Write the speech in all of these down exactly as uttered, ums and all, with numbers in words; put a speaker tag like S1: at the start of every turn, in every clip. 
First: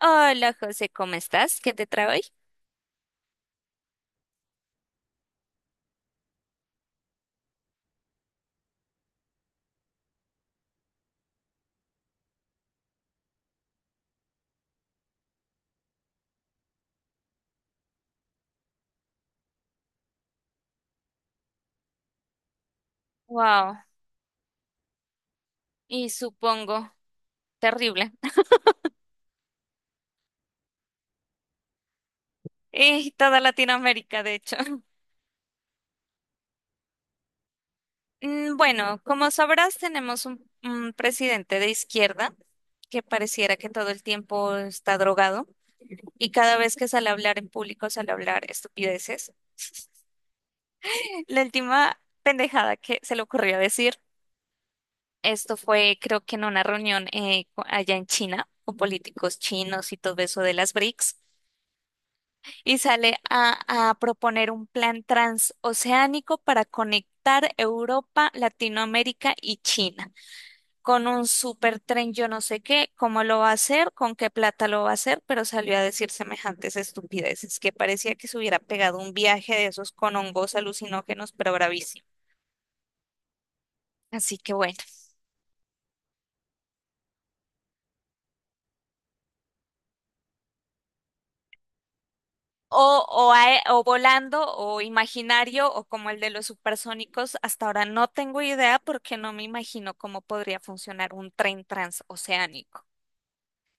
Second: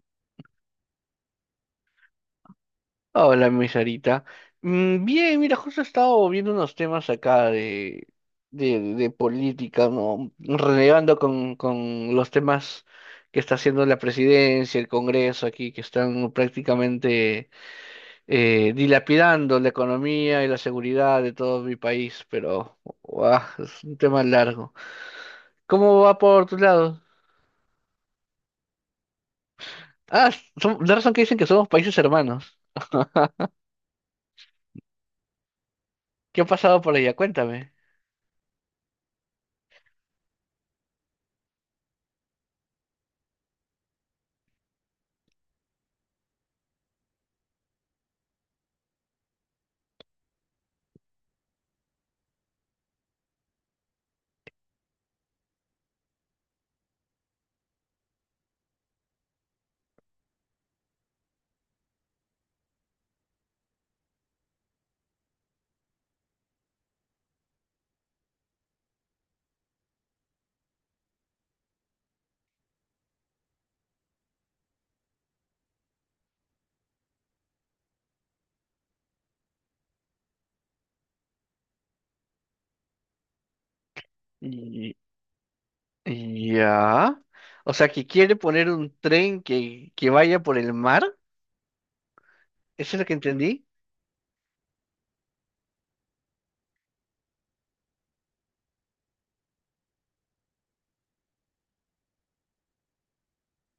S1: Hola José, ¿cómo estás? ¿Qué te trae hoy?
S2: Hola, mi Sarita. Mm, Bien, mira, justo he estado viendo unos temas acá de, de, de política, ¿no? Relevando con, con los temas que está haciendo la presidencia, el Congreso aquí, que están prácticamente eh, dilapidando la economía y la seguridad de todo mi país, pero guau,
S1: Wow,
S2: es un tema largo. ¿Cómo
S1: y
S2: va por tu
S1: supongo
S2: lado?
S1: terrible.
S2: Ah, son- la razón que dicen que somos países hermanos.
S1: Y toda Latinoamérica, de hecho.
S2: ¿Qué ha pasado por allá? Cuéntame.
S1: Mm, Bueno, como sabrás, tenemos un, un presidente de izquierda que pareciera que todo el tiempo está drogado y cada vez que sale a hablar en público sale a hablar estupideces. La última pendejada que se le ocurrió decir, esto fue creo que en una reunión eh, co- allá en China con políticos chinos y todo eso de las B R I C S. Y sale a, a proponer un plan transoceánico para conectar Europa, Latinoamérica y China con un supertren, yo no sé qué, cómo lo va a hacer, con qué plata lo va a hacer, pero salió a decir semejantes estupideces, que parecía que se hubiera pegado un viaje de esos con hongos alucinógenos, pero bravísimo. Así que bueno.
S2: Ya. O sea, que quiere poner un tren que, que vaya por el mar. ¿Eso es
S1: O,
S2: lo que
S1: o, ae-
S2: entendí?
S1: o volando o imaginario o como el de los supersónicos, hasta ahora no tengo idea porque no me imagino cómo podría funcionar un tren transoceánico.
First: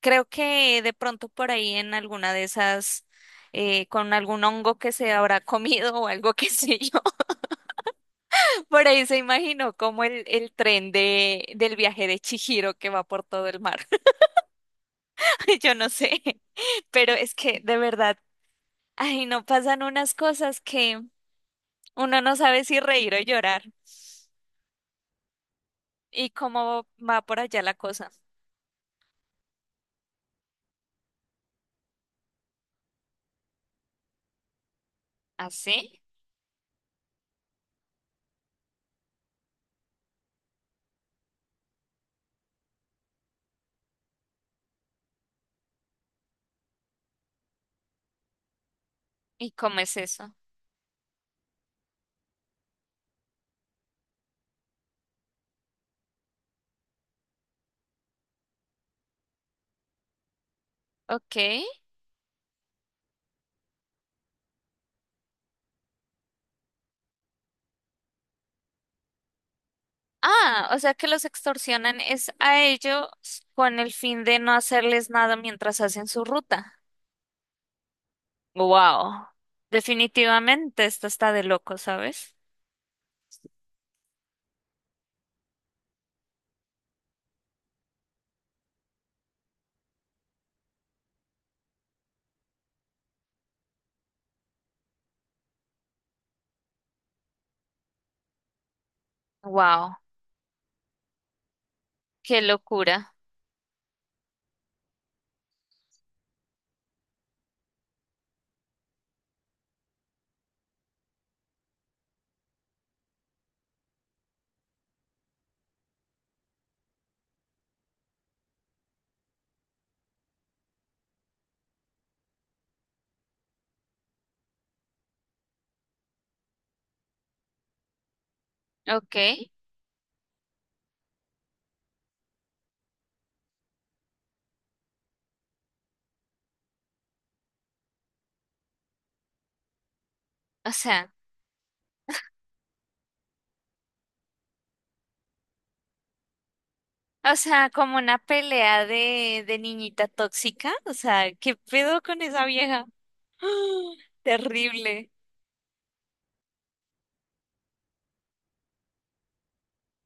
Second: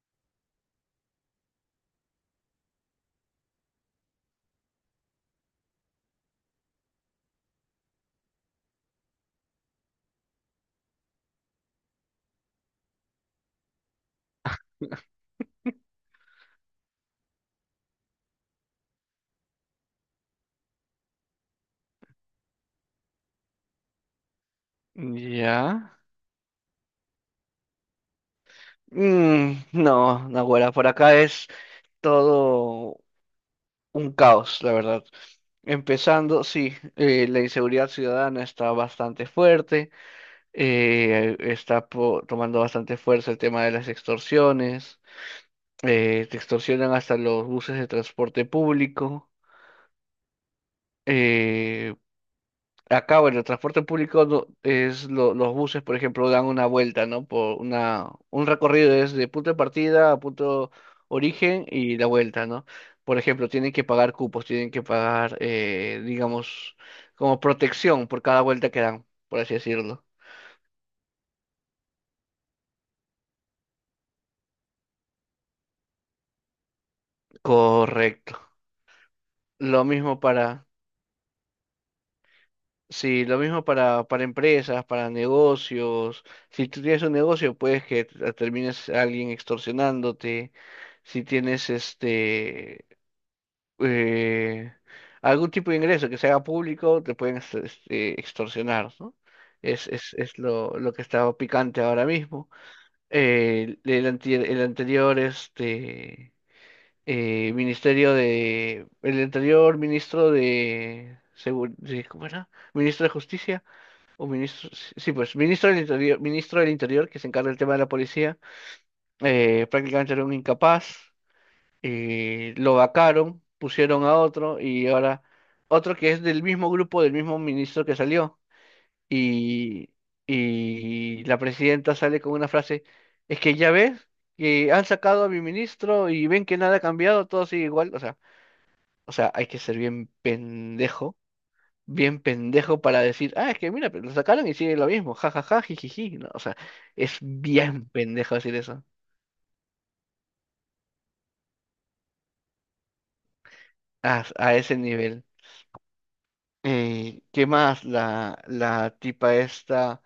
S1: Creo que de pronto por ahí en alguna de esas, eh, con algún hongo que se habrá comido o algo que sé yo, por ahí se imaginó como el, el tren de, del viaje de Chihiro que va por todo el mar. Yo no sé, pero es que de verdad, ay, no pasan unas cosas que… Uno no sabe si reír o llorar.
S2: Ya.
S1: ¿Y cómo va por allá la cosa?
S2: Mm, no, naguará, por acá es todo un caos, la verdad.
S1: ¿Así?
S2: Empezando, sí, eh, la inseguridad ciudadana está bastante fuerte, eh, está po- tomando bastante fuerza el tema de las extorsiones, eh, te extorsionan hasta los buses de transporte público,
S1: ¿Y cómo es eso?
S2: eh, acá, bueno, el transporte público no- es lo- los buses, por ejemplo, dan una vuelta, ¿no? Por una, un recorrido es de punto de partida a punto
S1: Ok.
S2: origen y la vuelta, ¿no? Por ejemplo, tienen que pagar cupos, tienen que pagar, eh, digamos, como protección por cada vuelta que dan, por así decirlo.
S1: Ah, o sea que los extorsionan es a ellos con el fin de no hacerles nada mientras hacen su ruta.
S2: Correcto.
S1: Wow.
S2: Lo mismo para,
S1: Definitivamente esto está de loco, ¿sabes?
S2: sí, lo mismo para, para empresas, para negocios. Si tú tienes un negocio, puedes que te- termines a alguien extorsionándote. Si tienes este eh, algún tipo de ingreso que se haga público, te pueden ex- este, extorsionar, ¿no? Es,
S1: Wow.
S2: es, es lo, lo que está picante ahora
S1: Qué
S2: mismo.
S1: locura.
S2: Eh, el, anti- el anterior este, eh, ministerio de... El anterior ministro de... Segur- de- ¿Cómo era? Ministro de Justicia o ministro... Sí, sí, pues ministro del Interior, ministro del Interior que se encarga del tema de la policía, eh, prácticamente era un incapaz, eh, lo vacaron, pusieron a otro y ahora otro que es del mismo grupo, del mismo ministro que salió.
S1: Ok.
S2: Y, y la presidenta sale con una frase, es que ya ves que han sacado a mi ministro y ven que nada ha cambiado, todo sigue igual. O sea, o sea, hay que ser bien
S1: O sea,
S2: pendejo, bien pendejo para decir, ah, es que mira, pero lo sacaron y sigue lo mismo, jajaja, jijiji. No, o sea, es
S1: o sea,
S2: bien
S1: como una
S2: pendejo decir eso.
S1: pelea de de niñita tóxica. O sea, ¿qué pedo con esa vieja?
S2: A, a ese
S1: Terrible.
S2: nivel. Eh, ¿qué más? La, la tipa esta,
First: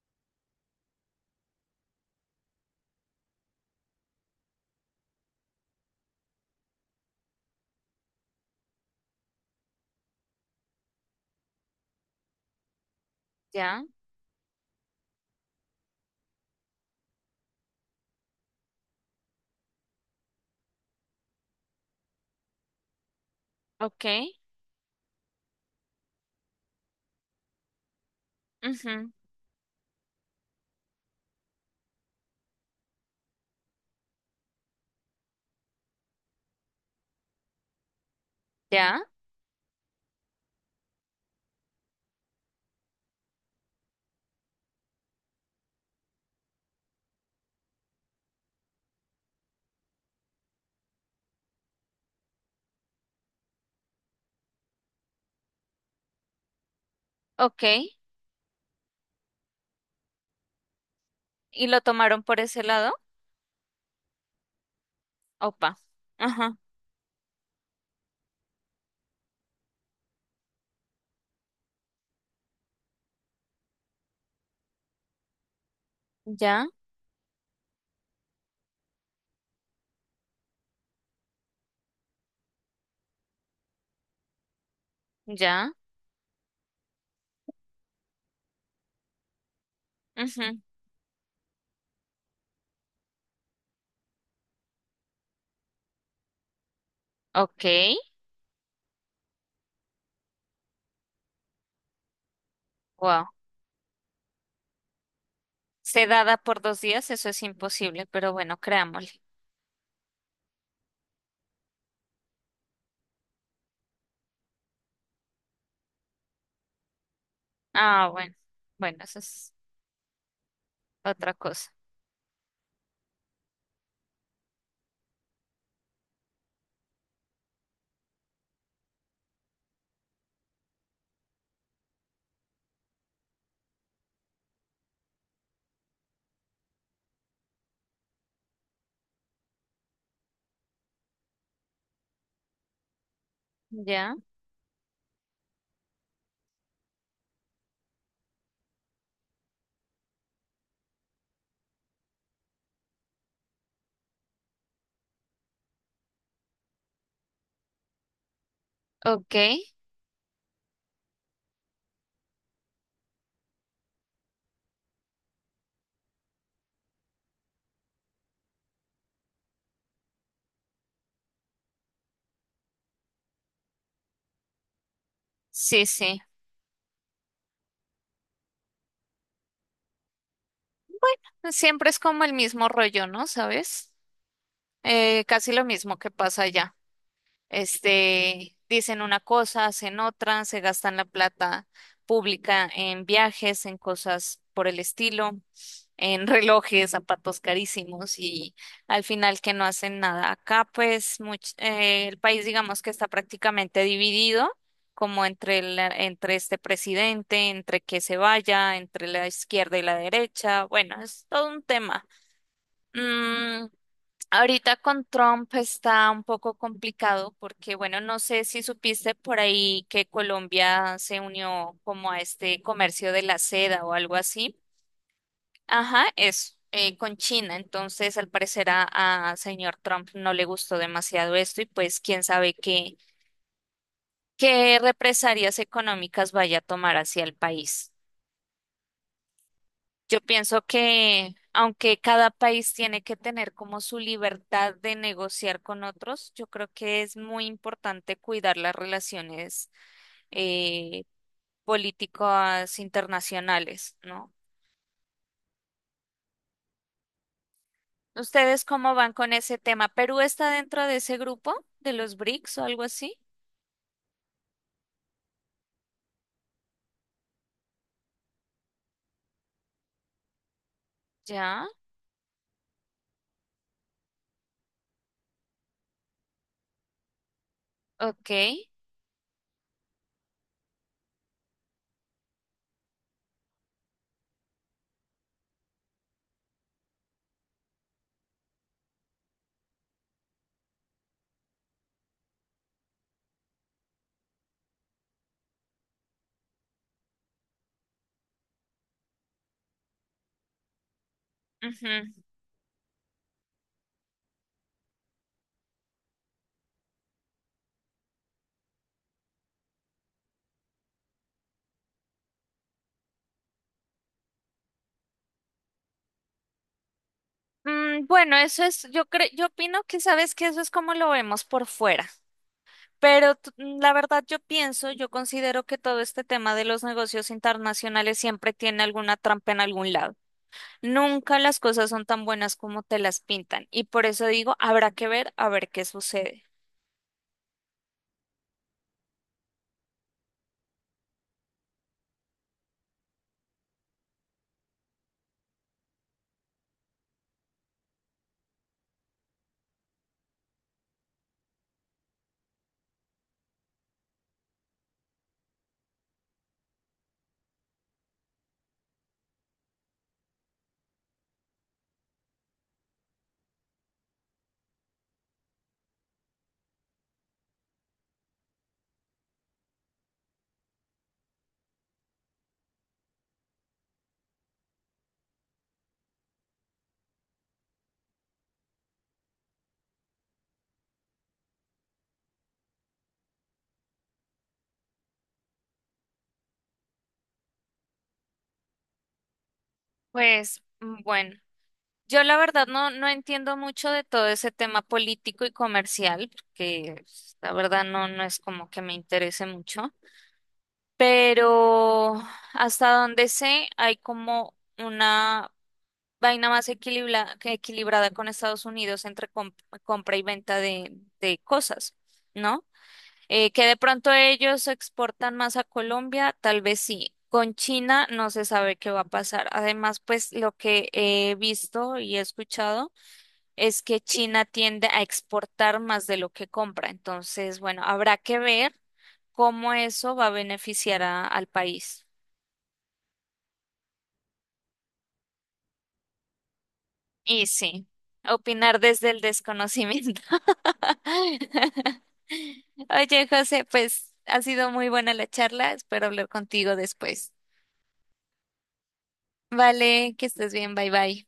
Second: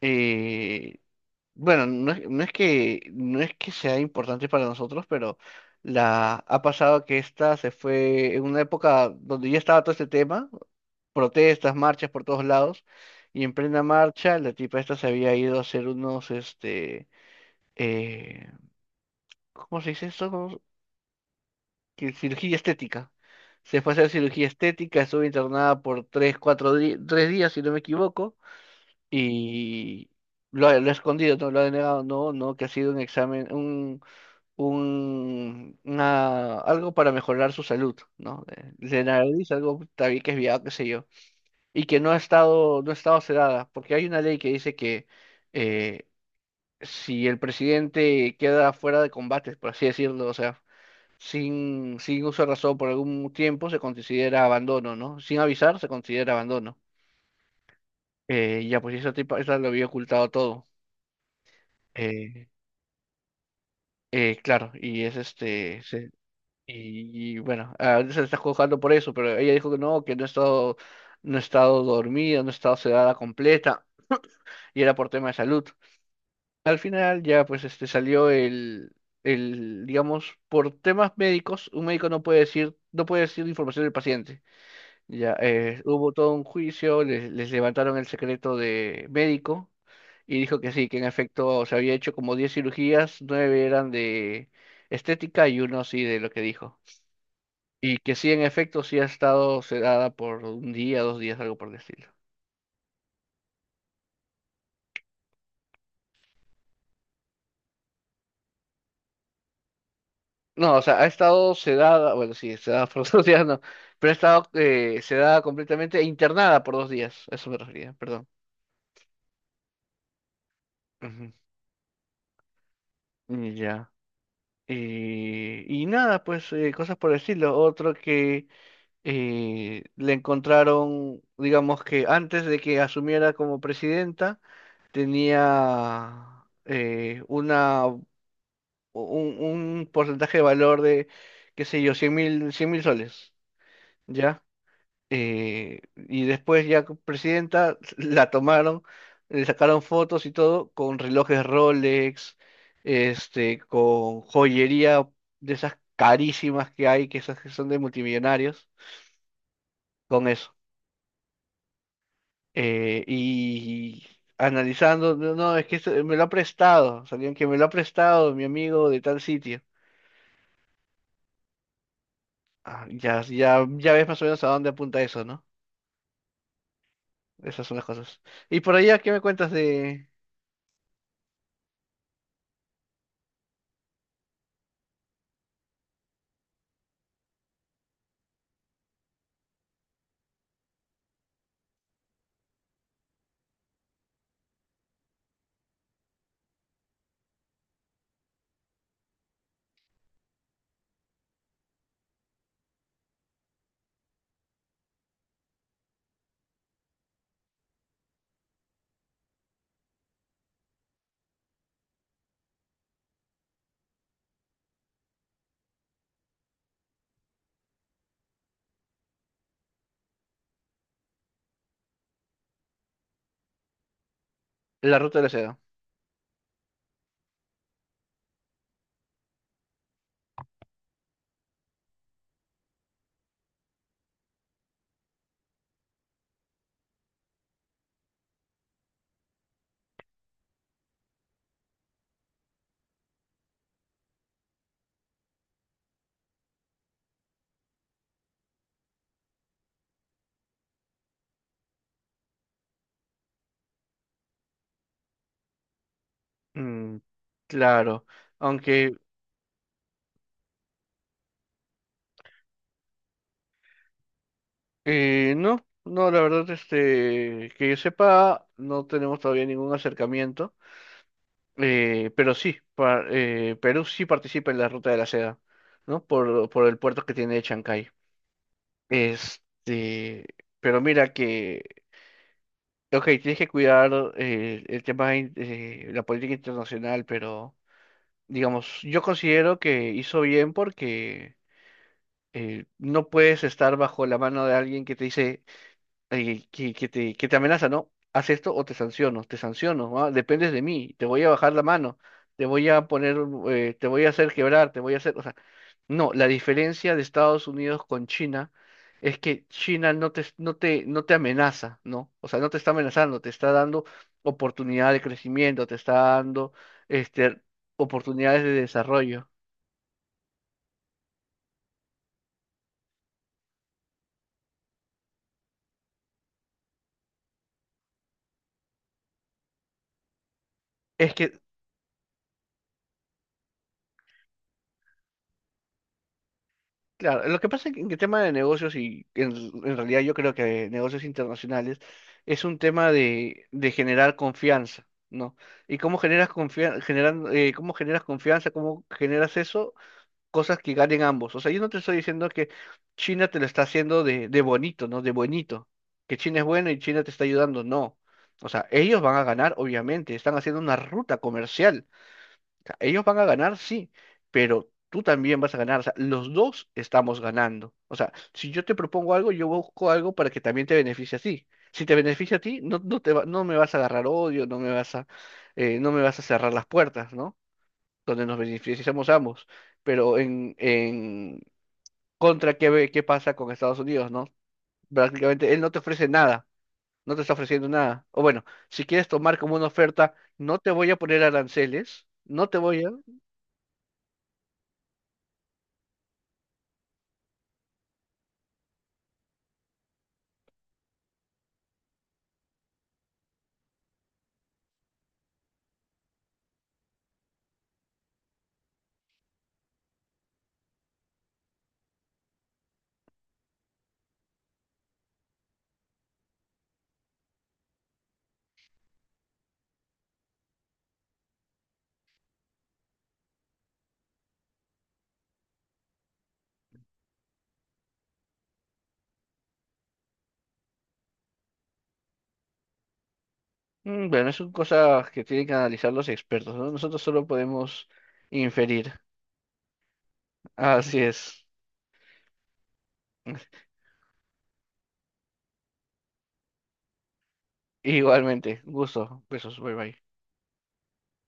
S2: eh, bueno, no es, no es que, no es que sea importante para nosotros, pero la, ha pasado que esta se fue en una época donde ya estaba todo este tema, protestas, marchas por todos lados, y en plena
S1: Ya,
S2: marcha la tipa esta se había ido a hacer unos, este, eh, ¿cómo se dice eso? ¿Cómo- que Cirugía estética. Se fue a
S1: ok,
S2: hacer cirugía estética, estuvo internada por tres, cuatro di- tres días, si no me equivoco,
S1: ujú,
S2: y lo, he lo he escondido, no lo he denegado, no, no, que ha sido un examen, un, un, una- algo para mejorar su salud, ¿no? Eh,
S1: ya,
S2: de nariz, algo también que es viado, qué sé yo, y que no ha estado, no ha estado sedada, porque hay una ley que dice que eh, si el presidente queda fuera de combates por así decirlo, o sea, sin, sin uso de razón por algún tiempo, se considera abandono, ¿no? Sin avisar, se considera abandono.
S1: ok.
S2: Eh, ya, pues esa tipa, esa lo había ocultado todo.
S1: ¿Y lo tomaron por
S2: Eh,
S1: ese lado?
S2: Eh, claro, y es
S1: Opa.
S2: este, se-
S1: Ajá.
S2: y, y bueno, ahorita se le está juzgando por eso, pero ella dijo que no, que no he estado, no he estado dormida, no he estado sedada completa, y era por tema de salud.
S1: Ya,
S2: Al final ya pues este salió el, el, digamos, por temas médicos, un médico no puede decir, no puede decir información del paciente. Ya,
S1: ya,
S2: eh, hubo todo un juicio, les, les levantaron el secreto de médico y
S1: ujú,
S2: dijo que sí, que en efecto se había hecho como diez cirugías, nueve eran de estética y uno sí de lo que dijo.
S1: ok,
S2: Y que sí, en efecto, sí ha estado sedada por un día, dos días, algo por el estilo.
S1: wow. Sedada por dos días, eso es imposible, pero bueno, creámosle.
S2: No, o sea, ha estado sedada, bueno, sí, sedada por dos días, no, pero ha estado eh, sedada completamente e internada por dos días, a eso me refería,
S1: Ah,
S2: perdón.
S1: bueno, bueno, eso es otra
S2: Ujú,
S1: cosa.
S2: ya. Y, y nada, pues eh, cosas por el estilo. Otro que eh, le encontraron, digamos que antes de que asumiera como presidenta, tenía eh, una, un, un porcentaje de valor de, qué sé yo, 100 mil, 100 mil soles,
S1: Ya,
S2: ¿ya? Eh, y después ya como presidenta la tomaron, le sacaron fotos y todo con relojes Rolex, este, con joyería de esas carísimas que hay, que esas que son de multimillonarios,
S1: ok,
S2: con eso. Eh, y analizando, no, no, es que se- me lo ha prestado, salió que me lo ha prestado mi amigo de tal sitio. Ah, ya, ya, ya ves más o menos a dónde apunta eso, ¿no?
S1: sí, sí.
S2: Esas son las cosas. Y por allá, ¿qué me cuentas de
S1: Siempre es como el mismo rollo, ¿no? ¿Sabes? Eh, casi lo mismo que pasa allá. Este, dicen una cosa, hacen otra, se gastan la plata pública en viajes, en cosas por el estilo, en relojes, zapatos carísimos y al final que no hacen nada. Acá pues much- eh, el país digamos que está prácticamente dividido como entre la- entre este presidente, entre que se vaya, entre la izquierda y la derecha. Bueno, es todo un tema. Mm, Ahorita con Trump está un poco complicado porque, bueno, no sé si supiste por ahí que Colombia se unió como a este comercio de la seda o algo así.
S2: la ruta de la seda?
S1: Ajá, eso, eh, con China. Entonces, al parecer a, a señor Trump no le gustó demasiado esto y pues quién sabe qué, qué represalias económicas vaya a tomar hacia el país. Yo pienso que aunque cada país tiene que tener como su libertad de negociar con otros, yo creo que es muy importante cuidar las relaciones eh, políticas internacionales, ¿no?
S2: Mm, claro,
S1: ¿Ustedes cómo
S2: aunque
S1: van con ese tema? ¿Perú está dentro de ese grupo de los B R I C S o algo así?
S2: eh, no, no, la verdad, este, que yo sepa, no tenemos todavía ningún acercamiento,
S1: Ya,
S2: eh, pero sí, pa- eh, Perú sí participa en la ruta de la seda, ¿no? Por, por el puerto que tiene Chancay.
S1: ok,
S2: Este, pero mira que, ok, tienes que cuidar eh, el tema de la política internacional, pero digamos, yo considero que hizo bien porque eh, no puedes estar bajo la mano de alguien que te dice, eh, que, que te, que te amenaza, ¿no? Haz esto o te sanciono, te sanciono, ah, dependes de mí, te voy a bajar la mano,
S1: ujú.
S2: te voy a poner, eh, te voy a hacer quebrar, te voy a hacer, o sea, no, la diferencia de Estados Unidos con China es que China no te, no te, no te amenaza, ¿no? O sea, no te está amenazando, te está dando oportunidad de crecimiento, te está dando, este,
S1: Mm, bueno,
S2: oportunidades de
S1: eso es, yo creo,
S2: desarrollo.
S1: yo opino que sabes que eso es como lo vemos por fuera. Pero t- mm, la verdad yo pienso, yo considero que todo este tema de los negocios internacionales siempre tiene alguna trampa en algún lado.
S2: Es
S1: Nunca
S2: que
S1: las cosas son tan buenas como te las pintan y por eso digo, habrá que ver a ver qué sucede.
S2: Claro, lo que pasa es que en el tema de negocios y en, en realidad yo creo que negocios internacionales es un tema de, de generar confianza, ¿no? Y cómo generas confianza, generan, eh, cómo generas confianza, cómo generas eso, cosas que ganen ambos. O sea, yo no te estoy diciendo que China te lo está haciendo de, de bonito, ¿no? De bonito, que China es buena y China te está ayudando, no. O sea, ellos van a ganar, obviamente, están haciendo una ruta comercial, ellos van a ganar, sí, pero tú también vas a ganar. O sea, los dos estamos ganando. O sea, si yo te propongo algo, yo busco algo para que también te beneficie a ti. Si te beneficia a ti, no, no te va- no me vas a agarrar odio, no me vas a, eh, no me vas a cerrar las puertas, ¿no? Donde nos beneficiamos ambos. Pero en, en contra, ¿qué, ve- ¿qué pasa con Estados Unidos, ¿no? Prácticamente él no te ofrece nada, no te está ofreciendo nada. O bueno, si quieres tomar como una oferta, no
S1: Pues
S2: te voy a
S1: mm,
S2: poner
S1: bueno,
S2: aranceles,
S1: yo la
S2: no te
S1: verdad
S2: voy
S1: no,
S2: a...
S1: no entiendo mucho de todo ese tema político y comercial, porque pues, la verdad no, no es como que me interese mucho, pero hasta donde sé hay como… una vaina más equilibra- que equilibrada con Estados Unidos entre com- compra y venta de, de cosas, ¿no? Eh, que de pronto ellos exportan más a Colombia, tal vez sí. Con China no se sabe qué va a pasar. Además, pues lo que he visto y he escuchado es que China tiende a exportar más de lo que compra. Entonces, bueno, habrá que ver cómo eso va a beneficiar a- al país.
S2: Mm, bueno, es son cosas que tienen que analizar los expertos, ¿no? Nosotros solo
S1: Y sí,
S2: podemos
S1: opinar
S2: inferir.
S1: desde el desconocimiento.
S2: Así es.
S1: Oye, José, pues ha sido muy buena la charla. Espero hablar contigo después.
S2: Igualmente, gusto. Besos, bye bye.
S1: Vale, que estés bien. Bye bye.